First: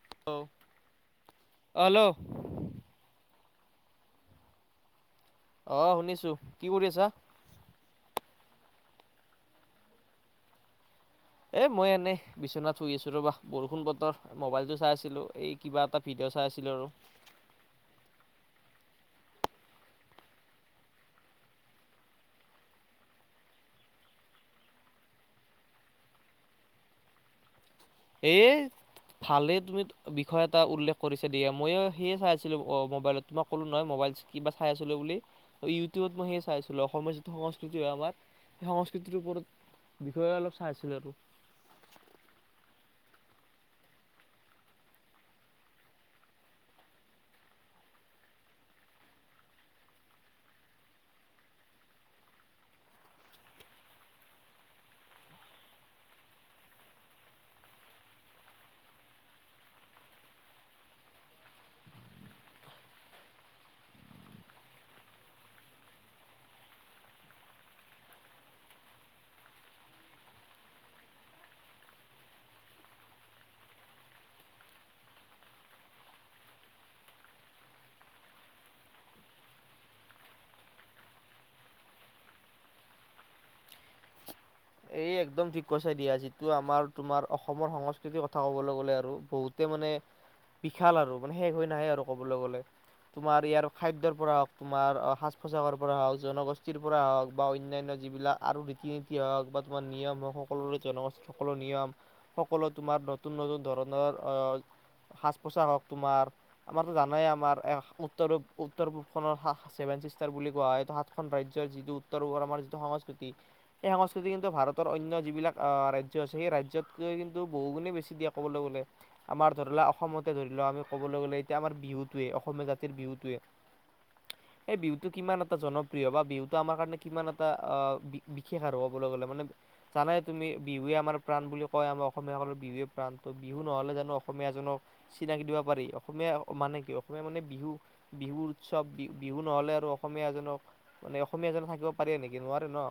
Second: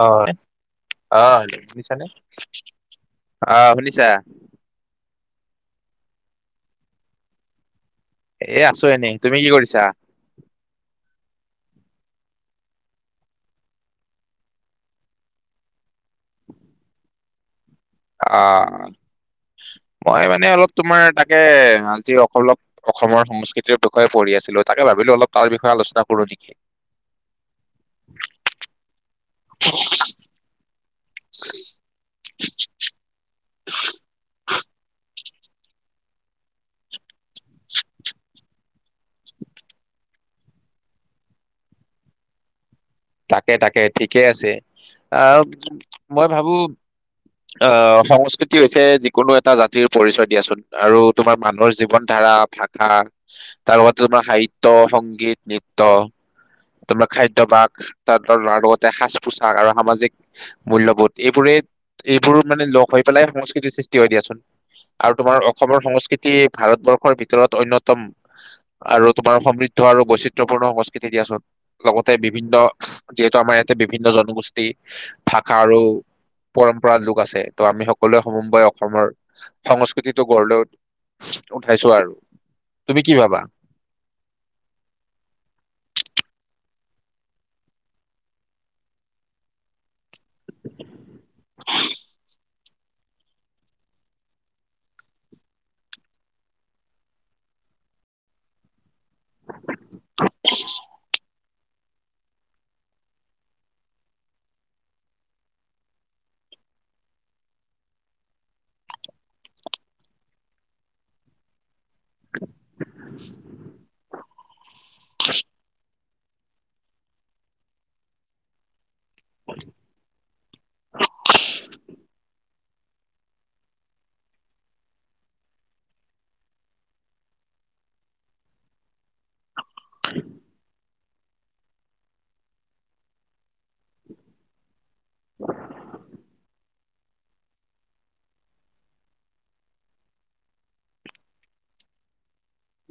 অই, অ' [unintelligible] হেল্ল' শুনিছানে? আ- শুনিছা? অহ্ শুনিছো, কি কৰি আছা? এ আছো এনেই, তুমি কি কৰিছা? এ মই এনেই, বিছনাত শুই আছো ৰ'বা, বৰষুণ বতৰ মোবাইলটো চাই আছিলো এই কিবা এটা ভিডিঅ' চাই আছিলো আৰু আ-অ্, মই মানে অলপ তোমাৰ তাকে, আজি অকলপ, অসমৰ সংস্কৃতিৰ প্ৰশয়ে পঢ়ি আছিলো তাকে ভাবিলো অলপ তাৰ বিষয়ে আলোচনা কৰো নিকি এ, ভালে তুমিত বিষয় এটা উল্লেখ কৰিছে দিয়া মইয়ো সিয়ে চাই আছিলো অ মোবাইলত ম ক'লো নহয় মোবাইলচ্ কিবা চাই আছিলো বুলি ইউটিউত মই সেয়ে চাই আছিলোঁ অসমৰ যি সংস্কৃতি হয় আমাৰ সে-সংস্কৃতিটো ওপৰত, বিষয়ে অলপ চাই আছিলোঁ আৰু তাকে-তাকে ঠিকেই আছে, আউপ, মই ভাবোঁ, অ সংস্কৃতি হৈছে যিকোনো এটা জাতিৰ পৰিচয় দিয়াচোন আৰু তোমাৰ মানুহৰ জীৱন ধাৰা ভাষা, তাৰ লগতটো তোমা সাহিত্য, সংগীত, নৃত্য, তোমা খাদ্যাভ্যাস তাৰ তাৰলাগতে সাজ-পোছাক আৰু সামাজিক, মূল্যবোধ এইবোৰেই, এইবোৰ মানে লগ হৈ পেলাই সংস্কৃতিৰ সৃষ্টি হয় দিয়াচোন আৰু তোমাৰ অসমৰ সংস্কৃতি ভাৰতবৰ্ষৰ ভিতৰত অন্যতম আৰু তোমাৰ সমৃদ্ধ আৰু বৈচিত্ৰ্যপূৰ্ণ সংস্কৃতি দিয়াচোন, লগতে বিভিন্ন যিহেতু আমাৰ ইয়াতে বিভিন্ন জনগোষ্ঠী, ভাষা আৰু পৰম্পৰা লোক আছে, ত আমি সকলোৱে সমম্বয় অসমৰ, সংস্কৃতিটো গঢ়লৈ উঠাইছো আৰু, তুমি কি ভাবা? এই একদম ঠিক কৈছাই দিয়া যিটো আমাৰ, তোমাৰ অসমৰ সংস্কৃতিৰ কথা কবলৈ গলে আৰু বহুতে মানে, বিশাল আৰু মানে শেষ হৈ নাহে আৰু ক'বলৈ গ'লে, তোমাৰ ইয়াৰো খাদ্যৰ পৰা হক তোমাৰ অহ ', সাজ-পোছাকৰ পৰা হাউছ জনগোষ্ঠীৰ পৰা হাওক বা অন্যান্য যিবিলা আৰু ৰিতি নীতি হওক বা কলৰ নিয়ম, সকলো তোমাৰ নতুন-নতুন ধৰণৰ অহ ', সাজ-পোছাকহক তোমাৰ, আমাৰতো জানাই আমাৰ এশ উত্তৰূপ উত্তৰ-পূবখনৰ শাখ্ চেভেন-চিষ্টাৰ বুলি কোৱা হয়টো সাতখন ৰাজ্য যিটো তাৰোপৰ আমাৰ যিটো সংস্কৃতি, এ-সংস্কৃতি। ভাৰতৰ অন্য যিবিলাক আহ ', ৰাজ্য আছে, সেই ৰাজ্যতকৈ কিন্তু বহুগুণে বেছি দিয়া ক'বলৈ গ'লে। আমাৰ ধৰলা অসমত। এ ধৰি-লোৱা আমি কবলৈ গলে এত্যিয়া আমাৰ বিহুটোৱে অসমীয়া জাতিৰ বিহুটোৱে, এই বিহুটো কিমান এটা জনপ্ৰিয় বা বিহুটো আমাৰ কাৰণে কিমান এটা আহ ', বিক্-বিশেষ কবলৈ গ'লে। [unintelligible] যানায় তুমি বিহুৱে আমাৰ প্ৰাণ বুলি কয় আমি অসমীয়াসকল বিহুৱে প্ৰাণ তৌ- বিহু ন'হলে জানো অসমীয়াজনক, চিনাকি দিব পাৰি? অস-মীয়া মানে কি? অসমীয়া মানে বিহু, বিহু উৎসৱ বি-বিহু ন'হলে আৰু অসমীয়াজনক, মানে অসমীয়াজনক থাকিব পাৰে নেকি? কি নোৱাৰে ন?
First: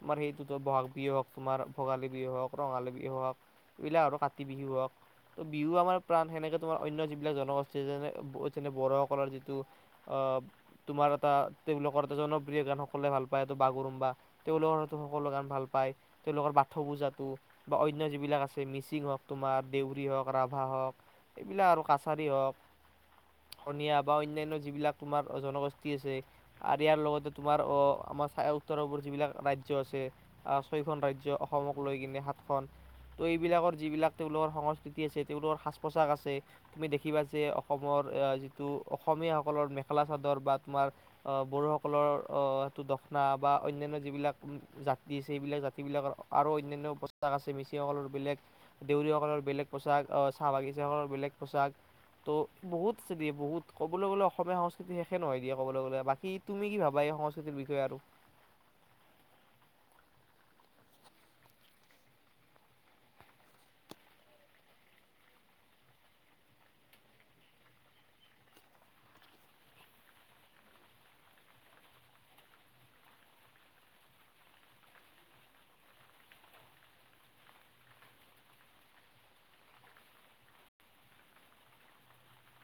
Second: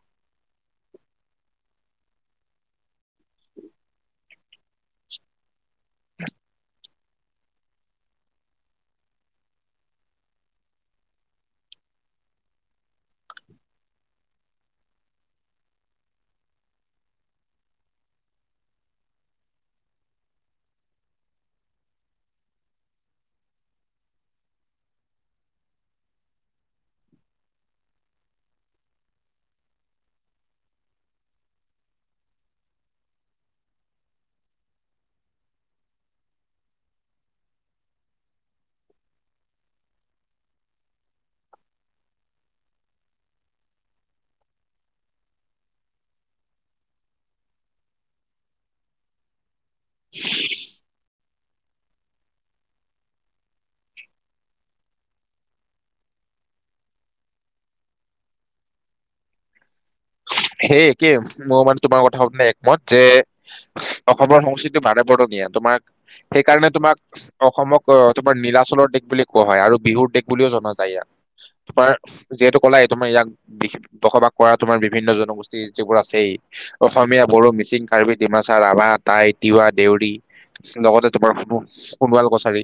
তোমাৰ সেইটো ত ব'হাগ বিহু হওক তোমাৰ ভোগালী বিহু হওক ৰঙালী বিহু হওক এইবলিলাক আৰু কাতি বিহু হওক ত বিহু আমাৰ প্ৰাণ। সেনেকে তোমাৰ অন্য যিবিলাক জনগোষ্ঠী যেনে যেনে বড়োসকলৰ যিটো অহ ', তোমাৰ এটা তেওঁলোকৰ এটা জনপ্ৰিয় গান সকলে ভাল পায় সটো বাগৰুম্বা তেওঁলোকৰ সকলো গান ভাল পায় তেওঁলোকৰ বাথ পূজাটো বা অন্য যিবিলাক আছে মিচিং হওক তোমাৰ দেউৰী হওক ৰাভা হওক এইবিলাক আৰু কাছাৰী হওক সনিয়া বা অন্যান্য যিবিলাক তোমাৰ জনগোষ্ঠী আছে আৰু ইয়াৰ লগতে তোমাৰ অঁহ ', আমাৰ উত্তৰপূৰ্ব যিবিলাক ৰাজ্য আছে। দে ছয়খন ৰাজ্য অসমক লৈ কিনে সাতখন ত' এইবিলাকৰ যিবিলাক তেওঁলোকৰ সংস্কৃতি আছে তেওঁলোকৰ সাজ পোছাক আছে তুমি দেখিবা যে অসমৰ অহ ', যিটো অসমীয়াসকলৰ মেখেলা চাদৰ বা তোমাৰ অহ ', বড়োসকলৰ আহটো দক্ষণা বা অন্যান্য যিবিলাক জাতি আছে সেইবিলাক জাতি বিলাকৰ আৰু অন্যান্য পোচাক আছে মিচিসকলৰ বেলেগ দেউৰীসকলৰ বেলেগ। পোচাক চাহ বাগিচাৰ বেলেগ। পোচাক ত' বহুত আছে দিয়ে বহুত ক'বলৈ গ'লে অসমীয়া সংস্কৃতি শেষে নহয় দিয়ে ক'বলৈ গলে বাকী তুমি কি ভাবা এই সংস্কৃতিৰ বিষয়ে আৰু? সেই একে মোৰ মানে তোমাৰ কথাব একমত যে অসমৰ সংস্কৃতি বাৰেবৰণীয়া তোমাক সেইকাৰণে তোমাক অসমক তোমাৰ নীলাচলৰ দিশ বুলি কোৱা হয় আৰু বিহুৰ দেশ বুলিও জনা যায়। ইয়াক তোমাৰ যিহেতু কলাই তোমাৰ ইয়াক বসবাস কৰা তোমাৰ বিভিন্ন জনগোষ্ঠী যিবোৰ আছেই অসমীয়া, বড়ো, মিচিং, কাৰ্বি, ডিমাচা, ৰাভা, তাই, তিৱা, দেউৰী লগতে তোমাৰ স -সণোৱাল কছাৰী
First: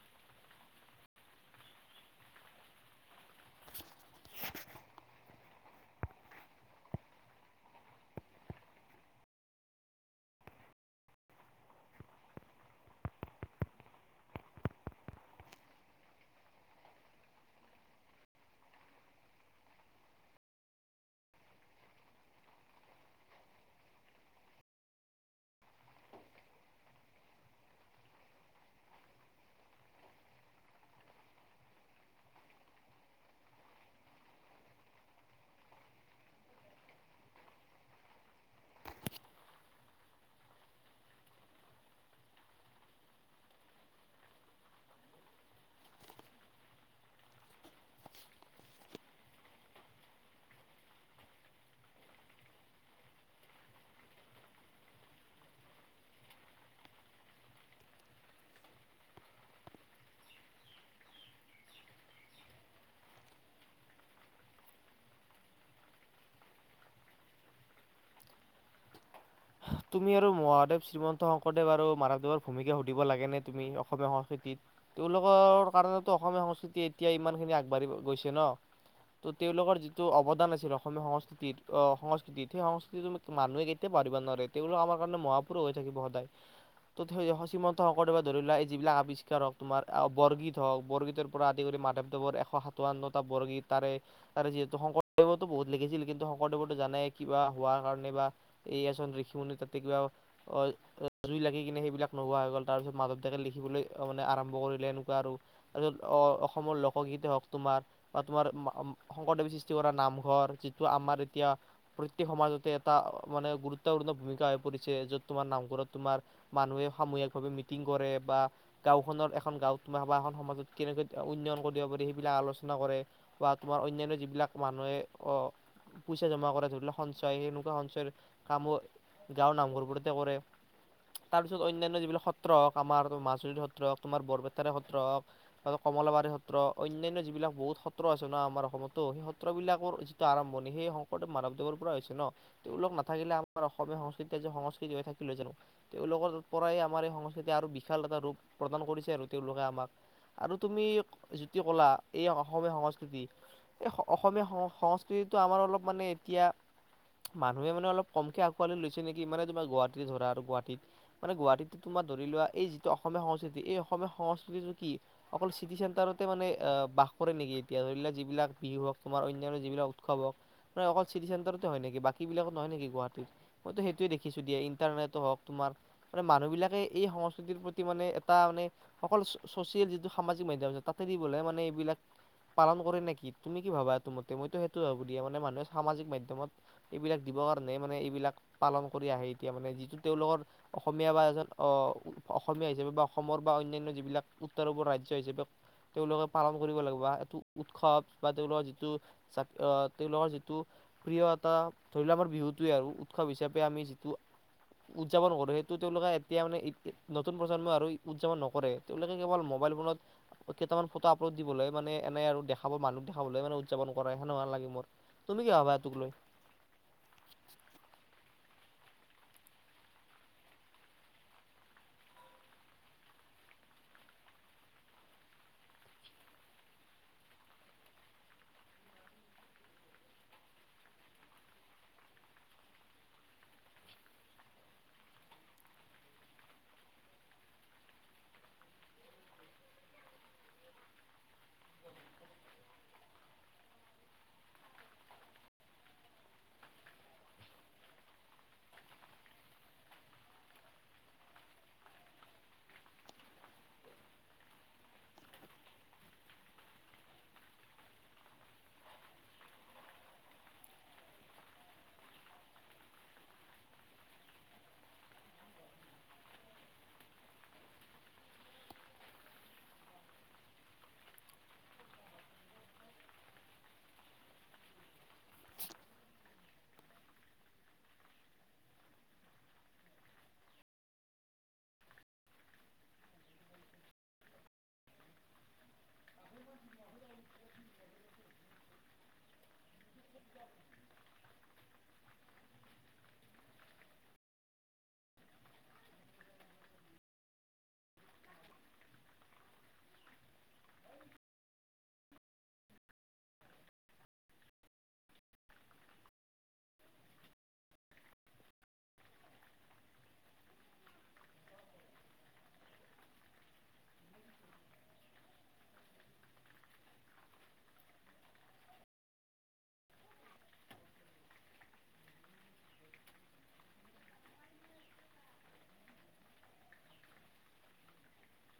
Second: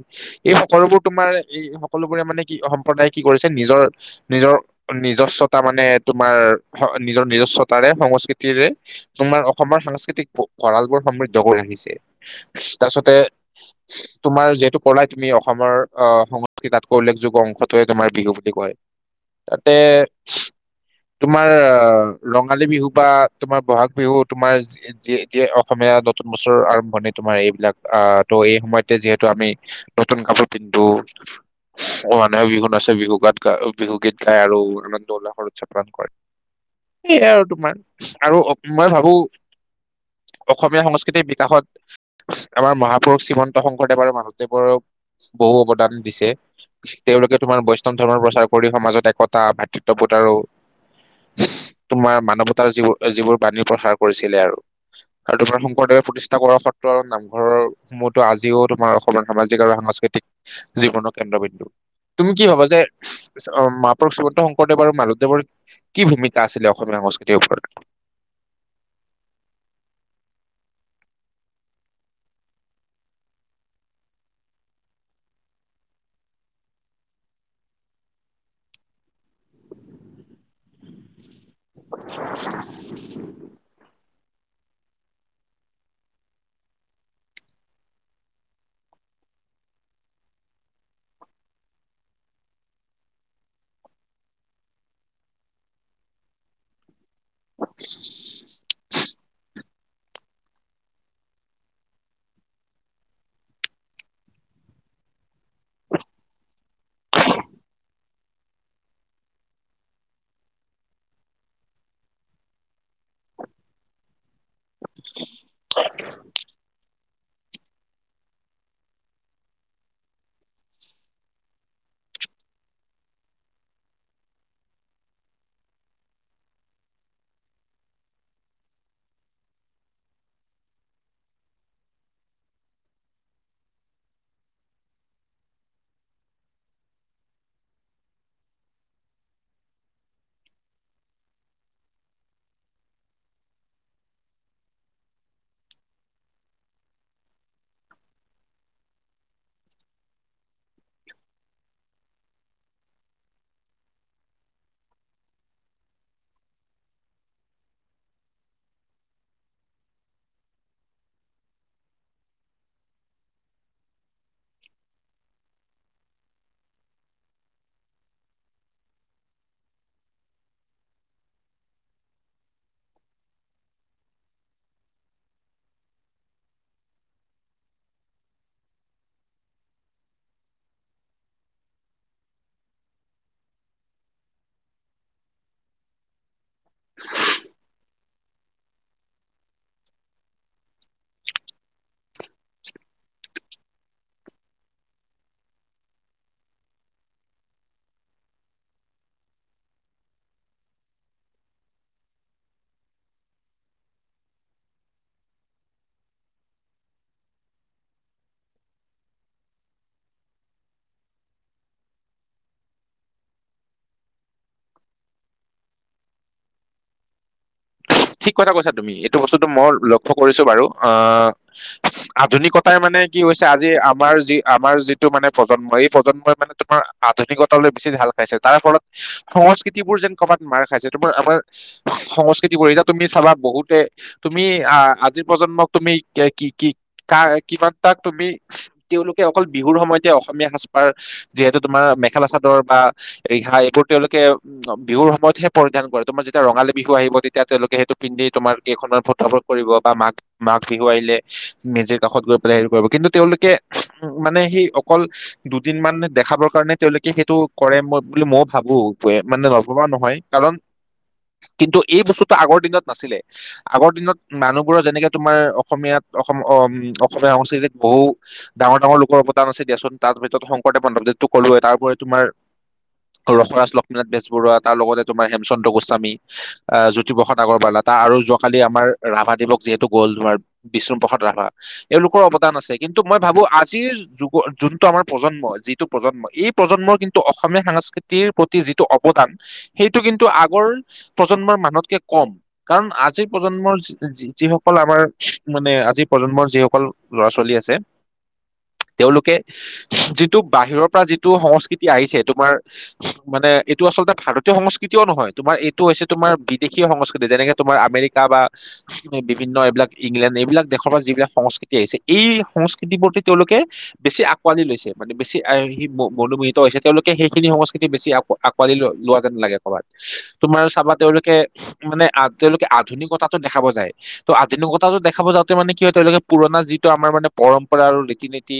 এই সকলোবোৰ তোমাৰ এই সকলোবোৰে মানে কি সম্প্ৰদায়ে কি কৰিছে নিজৰ- নিজৰ নিজস্বতা মানে তোমাৰ নিজৰ নিজস্বতাৰে সংস্কৃতিৰে তোমাৰ অসমৰ সাংস্কৃতিক ভঁৰাল বোৰ সমৃদ্ধ কৰি ৰাখিছে। তাৰপিছতে তোমাৰ যিহেতু কলাই তুমি অসমৰ অহ ', সংস্কৃতি তাতকৈ উল্লেখযোগ্য অংশটোৱে তোমাৰ বিহু বুলি কয়। তাতে তোমাৰ অহ ', ৰঙালী বিহু বা তোমাৰ বহাগ বিহু তোমাৰ যে- যে অসমীয়া নতুন বছৰ আৰম্ভণি তোমাৰ এইবিলাক আহ ত এই সময়তে যিহেতু আমি নতুন কাপোৰ পিন্ধো মানুহ বিহু চানুহ বিহু গ বিহুগীত গাই আৰু আৰু দৌল নামৰ উদযাপন কৰে। সেইয়াই আৰু তোমাৰ আৰু মই ভাবো অসমীয়া সংস্কৃতিৰ বিকাশত আমাৰ মহাপুৰুষ শ্ৰীমন্ত শংকৰদেৱ আৰু মাধৱদেৱৰ বহু অৱদান দিছে। তেওঁলোকে তোমাৰ বৈষ্ণৱ ধৰ্মৰ প্ৰচাৰ কৰি সমাজত একতা ভাতৃত্ববোধ আৰু তোমাৰ মানৱতাৰ য যিবোৰ বাণী প্ৰসাৰ কৰিছিলে আৰু আৰু তোমাৰ শংকৰদেৱে প্ৰতিষ্ঠা কৰ সত্ৰ আৰু নামঘৰৰ সমূহতো আজিও তোমাৰ অসমৰ সামাজিক আৰু সাংস্কৃতিক জীৱনৰ কেন্দ্ৰবিন্দু। তুমি কি ভাবা যে মাপুৰুষ শ্ৰীমন্ত শংকৰদেৱ আৰু মাধৱদেৱৰ কি ভূমি আছিলে অসমীয়া সংস্কৃতিৰ ওপৰত? তুমি আৰু মহাদেৱ শ্ৰীমন্ত শংকৰদেৱ আৰু মাধৱদেৱৰ ভূমিকা সুধিব লাগে নে তুমি অসমীয়া সংস্কৃতিত তেওঁওলোকৰ কাৰণটো অসমীয়া সংস্কৃতি এতিয়া ইমান খিনি আগবাঢ়ি গৈছে ন ত' তেওঁলোকৰ যিটো অৱদান আছিল অসমীয়া সংস্কৃতি অহ ', সংস্কতিত সেই সংস্কৃতিতো মানুহে কেতিয়া পাহৰিব নোৱাৰে। দনো আমাৰ কাৰণে মহাপুৰুষ হৈ থাকিব সদায় ত শ্ৰীমন্ত শংকৰদেৱে ধৰি লা যিবিলাক আৱিষ্কাৰ হওক তোমাৰ বৰগীত হওক বৰগীতৰ পৰা আদি কৰি মাধেৱদেৱৰ এশ সাতাৱন্নটা বৰগীত তাৰে তাৰে যিহেতু শংকৰদেৱতো বহুত লিখিছিল কিন্তু শংকৰদেৱতো জানেয়ে কিবা হোৱাৰ কাৰণে বা এই আচল ৰি তাতে কিবা অহ ', জুই লাগি কিনে সেইবিলাক নোহোৱা হৈ গল তাৰ পিছত মাধৱতাকে লিখিবলৈ মানে আৰম্ভ কৰিলে। এনেকুৱা আৰু তাৰপিছত আহ অসমৰ লোকগীতে হওক তোমাৰ বা তোমাৰ শংকৰদেৱে সৃষ্টি কৰা নামঘৰ যিটো আমাৰ এতিয়া প্ৰত্যেক সমাজতে এটা মানে গুৰুত্বপূৰ্ণ ভূমিকা হৈ পৰিছে য'ত তোমাৰ নামঘৰত তোমাৰ মানুহে সামূহিক ভাৱে মিটিং কৰে বা গাওখনৰ এখন গাঁওত তোমাৰ বা এখন সমাজত কেনেকৈ উন্নয়ন কৰি দিব পাৰি সেইবিলাক আলোচনা কৰে বা তোমাৰ অন্যান্য যিবিলাক মানুহে অহ ', পইচা জমা কৰে ধৰি লোৱা সঞ্চয় সনেকুৱা সঞ্চয়ৰ কামো গাঁওৰ নামঘৰবোৰতে কৰে তাৰ পিছত অন্যান্য যিবিলাক সত্ৰ হওক আমাৰ মাজুলীৰ সত্ৰ হওক তোমাৰ বৰপেটাৰে সত্ৰ হওক ত কলাবাৰীৰ সত্ৰ অন্যান্য যিবিলাক বহুত সত্ৰ আছে ন আমাৰ অসমতো সেই সত্ৰবলাকৰ যিটো আৰম্ভণি সেই শংকৰদেৱ মাধৱদেৱৰ পৰা হৈছে ন। তেওঁলোক নাথাকিলে আমাৰ অস অসমীয়া সংস্কৃতি সংস্কৃতি হৈ থাকিলে জানো? তেওঁলোকৰ পৰাই আমাৰ এই সংস্কৃতি আৰু বিশাল এটা ৰূপ প্ৰদান কৰিছে আৰু তেওঁলোকে আমাৰ আৰু তুমি যদি কলা এই অসমীয়া সংস্কৃতি এই অসমীয়া সং সংস্কৃতিটো আমাৰ অলপ মানে এতিয়া মানুহে মানে অলপ কমকে আ আঁকোৱালি লৈছে নেকি মানে তোমাৰ গুৱাহাটী ধৰা আৰু গুৱাহাটীত মানে গুৱাহাটীত তোমাৰ ধৰি লোৱা এই যিটো অসমীয়া সংস্কৃতি এই অসমীয়া সংস্কৃতিটো কি অকল চিটি চেণ্টাৰতে মানে বাস কৰে নেকি এতিয়া ধৰি লোৱা যিবিলাক বিহু হওক তোমাৰ অন্যান্য যিবিলাক উৎসৱ হওক অকল চিটি চেটাৰতে হয় নেকি বাকী বিলাকত নহয় নেকি গুৱাহাটীত। মইতো সেইটোয়ে দেখিছো দিয়া ইণ্টাৰনেটো হওক তোমাৰ মানে মানুহবিলাকে এই সংস্কৃতিৰ প্ৰতি মানে এটা মানে অকল চচিয়েল যিটো সামাজিক মাধ্যম আছে তাতে দিবলে মানে এইবিলাক পালন কৰে নেকি? তুমি কি ভাবা এইটো মতে মইতো সেইটো ভাবো দিয়া মানে মানুহে সামাজিক মাধ্যমত এইবিলাক দিবৰ কাৰণে মানে এইবিলাক পালন কৰি আহে এতিয়া মানে যিটো তেওঁলোকৰ অসমীয়া বা এজন অহ ', অসমীয়া হিচাপে বা অসমৰ বা অন্যান্য যিবিলাক উত্তৰ পূবৰ ৰাজ্য হিচাপে তেওঁলোকে পালন কৰিব লাগিব। এইটো উৎসৱ বা তেওঁলোকৰ যিটো অহ ', তেওঁলোকৰ যিটো প্ৰিয় এটা ধৰি লোৱা আমাৰ বিহুটোৱে আৰু উৎসৱ হিচাপে আমি যিটো উদযাপন কৰো সেইটো তেওঁলোকে এতিয়া মানে নতুন প্ৰজন্ম আৰু উদযাপন নকৰে তেওঁলোকে কেৱল মোবাইল ফোনত কেইটামান ফটো আপলোড দিবলৈ মানে এনে আৰু দেখাব মানুহক দেখাবলৈ মানে উদযাপন কৰে হেনে লাগে মোৰ তুমি কি ভবা এইটোক লৈ? ঠিক কথা কৈছা তুমি এইটো বস্তুতটো মই লক্ষ্য কৰিছো বাৰু আহ ', আধুনিকতাই মানে কি হৈছে আজি আমাৰ যি আমাৰ যিটো মানে প্ৰজন্ম এই প্ৰজন্মই মানে তোমাৰ আধুনিকতালৈ বেছি ঢাল খাইছে তাৰ ফলত সংস্কৃতিবোৰ যেন কবাত মাৰ খাইছে। তোমাৰ আমাৰ সংস্কৃতিবোৰ তুমি চাবা বহুতে তুমি আহ', আজিৰ প্ৰজন্মক তুমি কি কি - কি কিমান তাক তুমি তেওঁলোকে অকল বিহুৰ সময়তে অসমীয়া সাজ পাৰ যিহেতু তোমাৰ মেখেলা চাদৰ বা ৰিহা এইবোৰ তেওঁলোকে উম ', বিহুৰ সময়তহে পৰিধান কৰে তোমাৰ যেতিয়া ৰঙালী বিহু আহিব তেতিয়া তেওঁলোকে সেইটো পিন্ধি তোমাৰ কেইখনৰ ফটো শ্বুট কৰিব বা মাক মাঘ বিহু আহিলে মেজিৰ কাষত গৈ পেলাই হেৰি কৰিব কিন্তু তেওঁলোকে মানে সেই অকল দুদিন মান দেখাবৰ কাৰণে তেওঁলোকে সেইটো কৰেই বুলি মই ভাবো মানে নভবা নহয় কাৰণ কিন্তু এই বস্তু। আগৰ দিনত নাছিলে আগৰ দিনত মানুহবোৰৰ যেনেকে তোমাৰ অসমীয়াত অসম অসমীয়া সংস্কৃতিত বহু ডাঙৰ, ডাঙৰ লোকৰ অৱদান আছে দিয়াচোন তাৰ ভিতৰত শংকৰদেৱ মাধৱদেৱতো কলোৱে তাৰপৰি তোমাৰ ৰসৰাজ লক্ষ্মীনাথ বেজবৰুৱা তাৰ লগতে তোমাৰ হেমচন্দ্ৰ গোস্বামী, এ জ্যোত প্ৰসাদ আগৰৱালা, তাৰ আৰু যোৱাকালি আমাৰ ৰাভা দিৱস যিহেতু গ'ল ধৰা বিষ্ণুপ্ৰসাদ ৰাভা এওঁলোকৰ অৱদান আছে। কিন্তু মই ভাবো আজিৰ যুগত যোনটো আমাৰ প্ৰজন্ম যিটো প্ৰজন্ম এই প্ৰজন্মৰ কিন্তু অসমীয়া সংস্কৃতি প্ৰতি যিটো অৱদান সেইটো কিন্তু আগৰ প্ৰজন্মৰ মানত কম। কাৰণ আজিৰ প্ৰজন্মৰ যিসকল আমাৰ মানে আজিৰ প্ৰজন্মৰ যিসকল ল'ৰা-ছোৱালী আছে তেওঁলোকে যিটো বাহিৰৰ পৰা যিটো সংস্কৃতি আহিছে তোমাৰ মানে এইটো আচলতে ভাৰতীয় সংস্কৃতিও নহয় তোমাৰ এইটো হৈছে তোমাৰ বি দেশীয় সংস্কৃতি। যেনেকে তোমাৰ আমেৰিকা বা বিভিন্ন এইবিলাক ইংলেণ্ড এইবিলাক দেশৰ পৰা যিবিলাক সংস্কৃতি আহিছে এই সংস্কৃতিবোৰ তেওঁলোকে বেছি আকোৱালি লৈছে। বেছি মনোমোহিত হৈছে তেওঁলোকে সেইখিনি সংস্কৃতি বেছি আঁকোৱালি লোৱা যেন লাগে ক'বাত তোমাৰ চাবা তেওঁলোকে মানে তেওঁলোকে আধুনিকতাটো দেখাব যায়। ত আধুনিকতাটো দেখাব যাওঁতে মানে কি হয় তেওঁলোকে পুৰণা যিটো আমাৰ মানে পৰম্পৰা আৰু ৰীতি নীতি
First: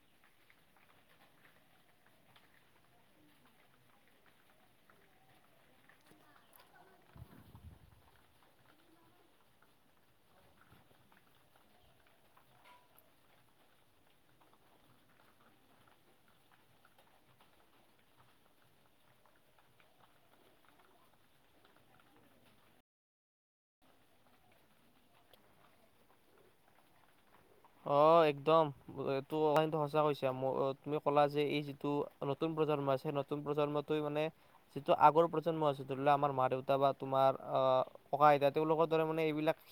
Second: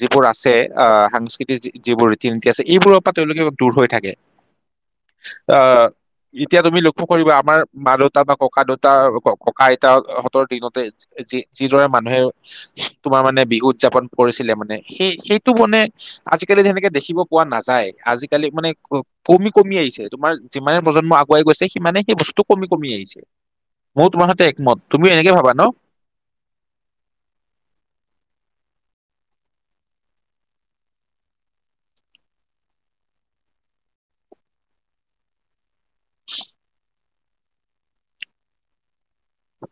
যিবোৰ আছে আহ সাংস্কৃতিক যিবোৰ ৰীতি নীতি আছে এইবোৰৰ পৰা তেওঁলোকে দূৰ হৈ থাকে। আহ যেতিয়া তুমি কিনো কৰিবা আমাৰ মা দেউতা বা ককা দেউতা ককা আইতাহঁতৰ দিনতে যি যিদৰে মানুহে তোমাৰ মানে বিহু উদযাপন কৰিছিলে মানে সেই সেইটো মানে আজিকালি তেনেকে দেখিব পোৱা নাযায়। আজিকালি মানে কমি, কমি আহিছে। তোমাৰ যিমানে প্ৰজন্ম আগুৱাই গৈছে মানে সেই বস্তুটো কমি কমি আহিছে। মই তোমাৰ সৈতে একমত তুমিও এনেকে ভাবা ন? অ' একদম এইটো কথা সঁচা কৈছা। তুমি ক'লা যে এই যিটো নতুন প্ৰজন্ম আছে সেই নতুন প্ৰজন্মটোৱে মানে যিটো আগৰ প্ৰজন্ম আছে ধৰি লওঁক আমাৰ মা-দেউতা বা তোমাৰ আহ ককা-আইতা তেওঁলোকৰ দৰে মানে এইবিলাক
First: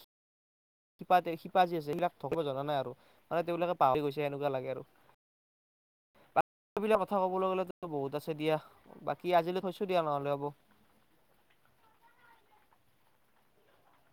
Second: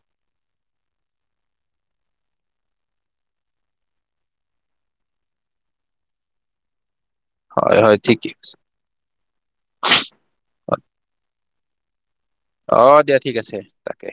শিপা, শিপা যি আছে সিবিলাক ধৰিব জনা নাই আৰু মানে তেওঁলোকে পাহৰি গৈছে এনেকুৱা লাগে আৰু। বিলাক কথা কবলৈ গ'লে হয় হয় ঠিক বহুত আছে দিয়া। বাকী আজিলৈ থৈছো দিয়া নহলে হবৌ। অ' দিয়া ঠিক আছে তাকে।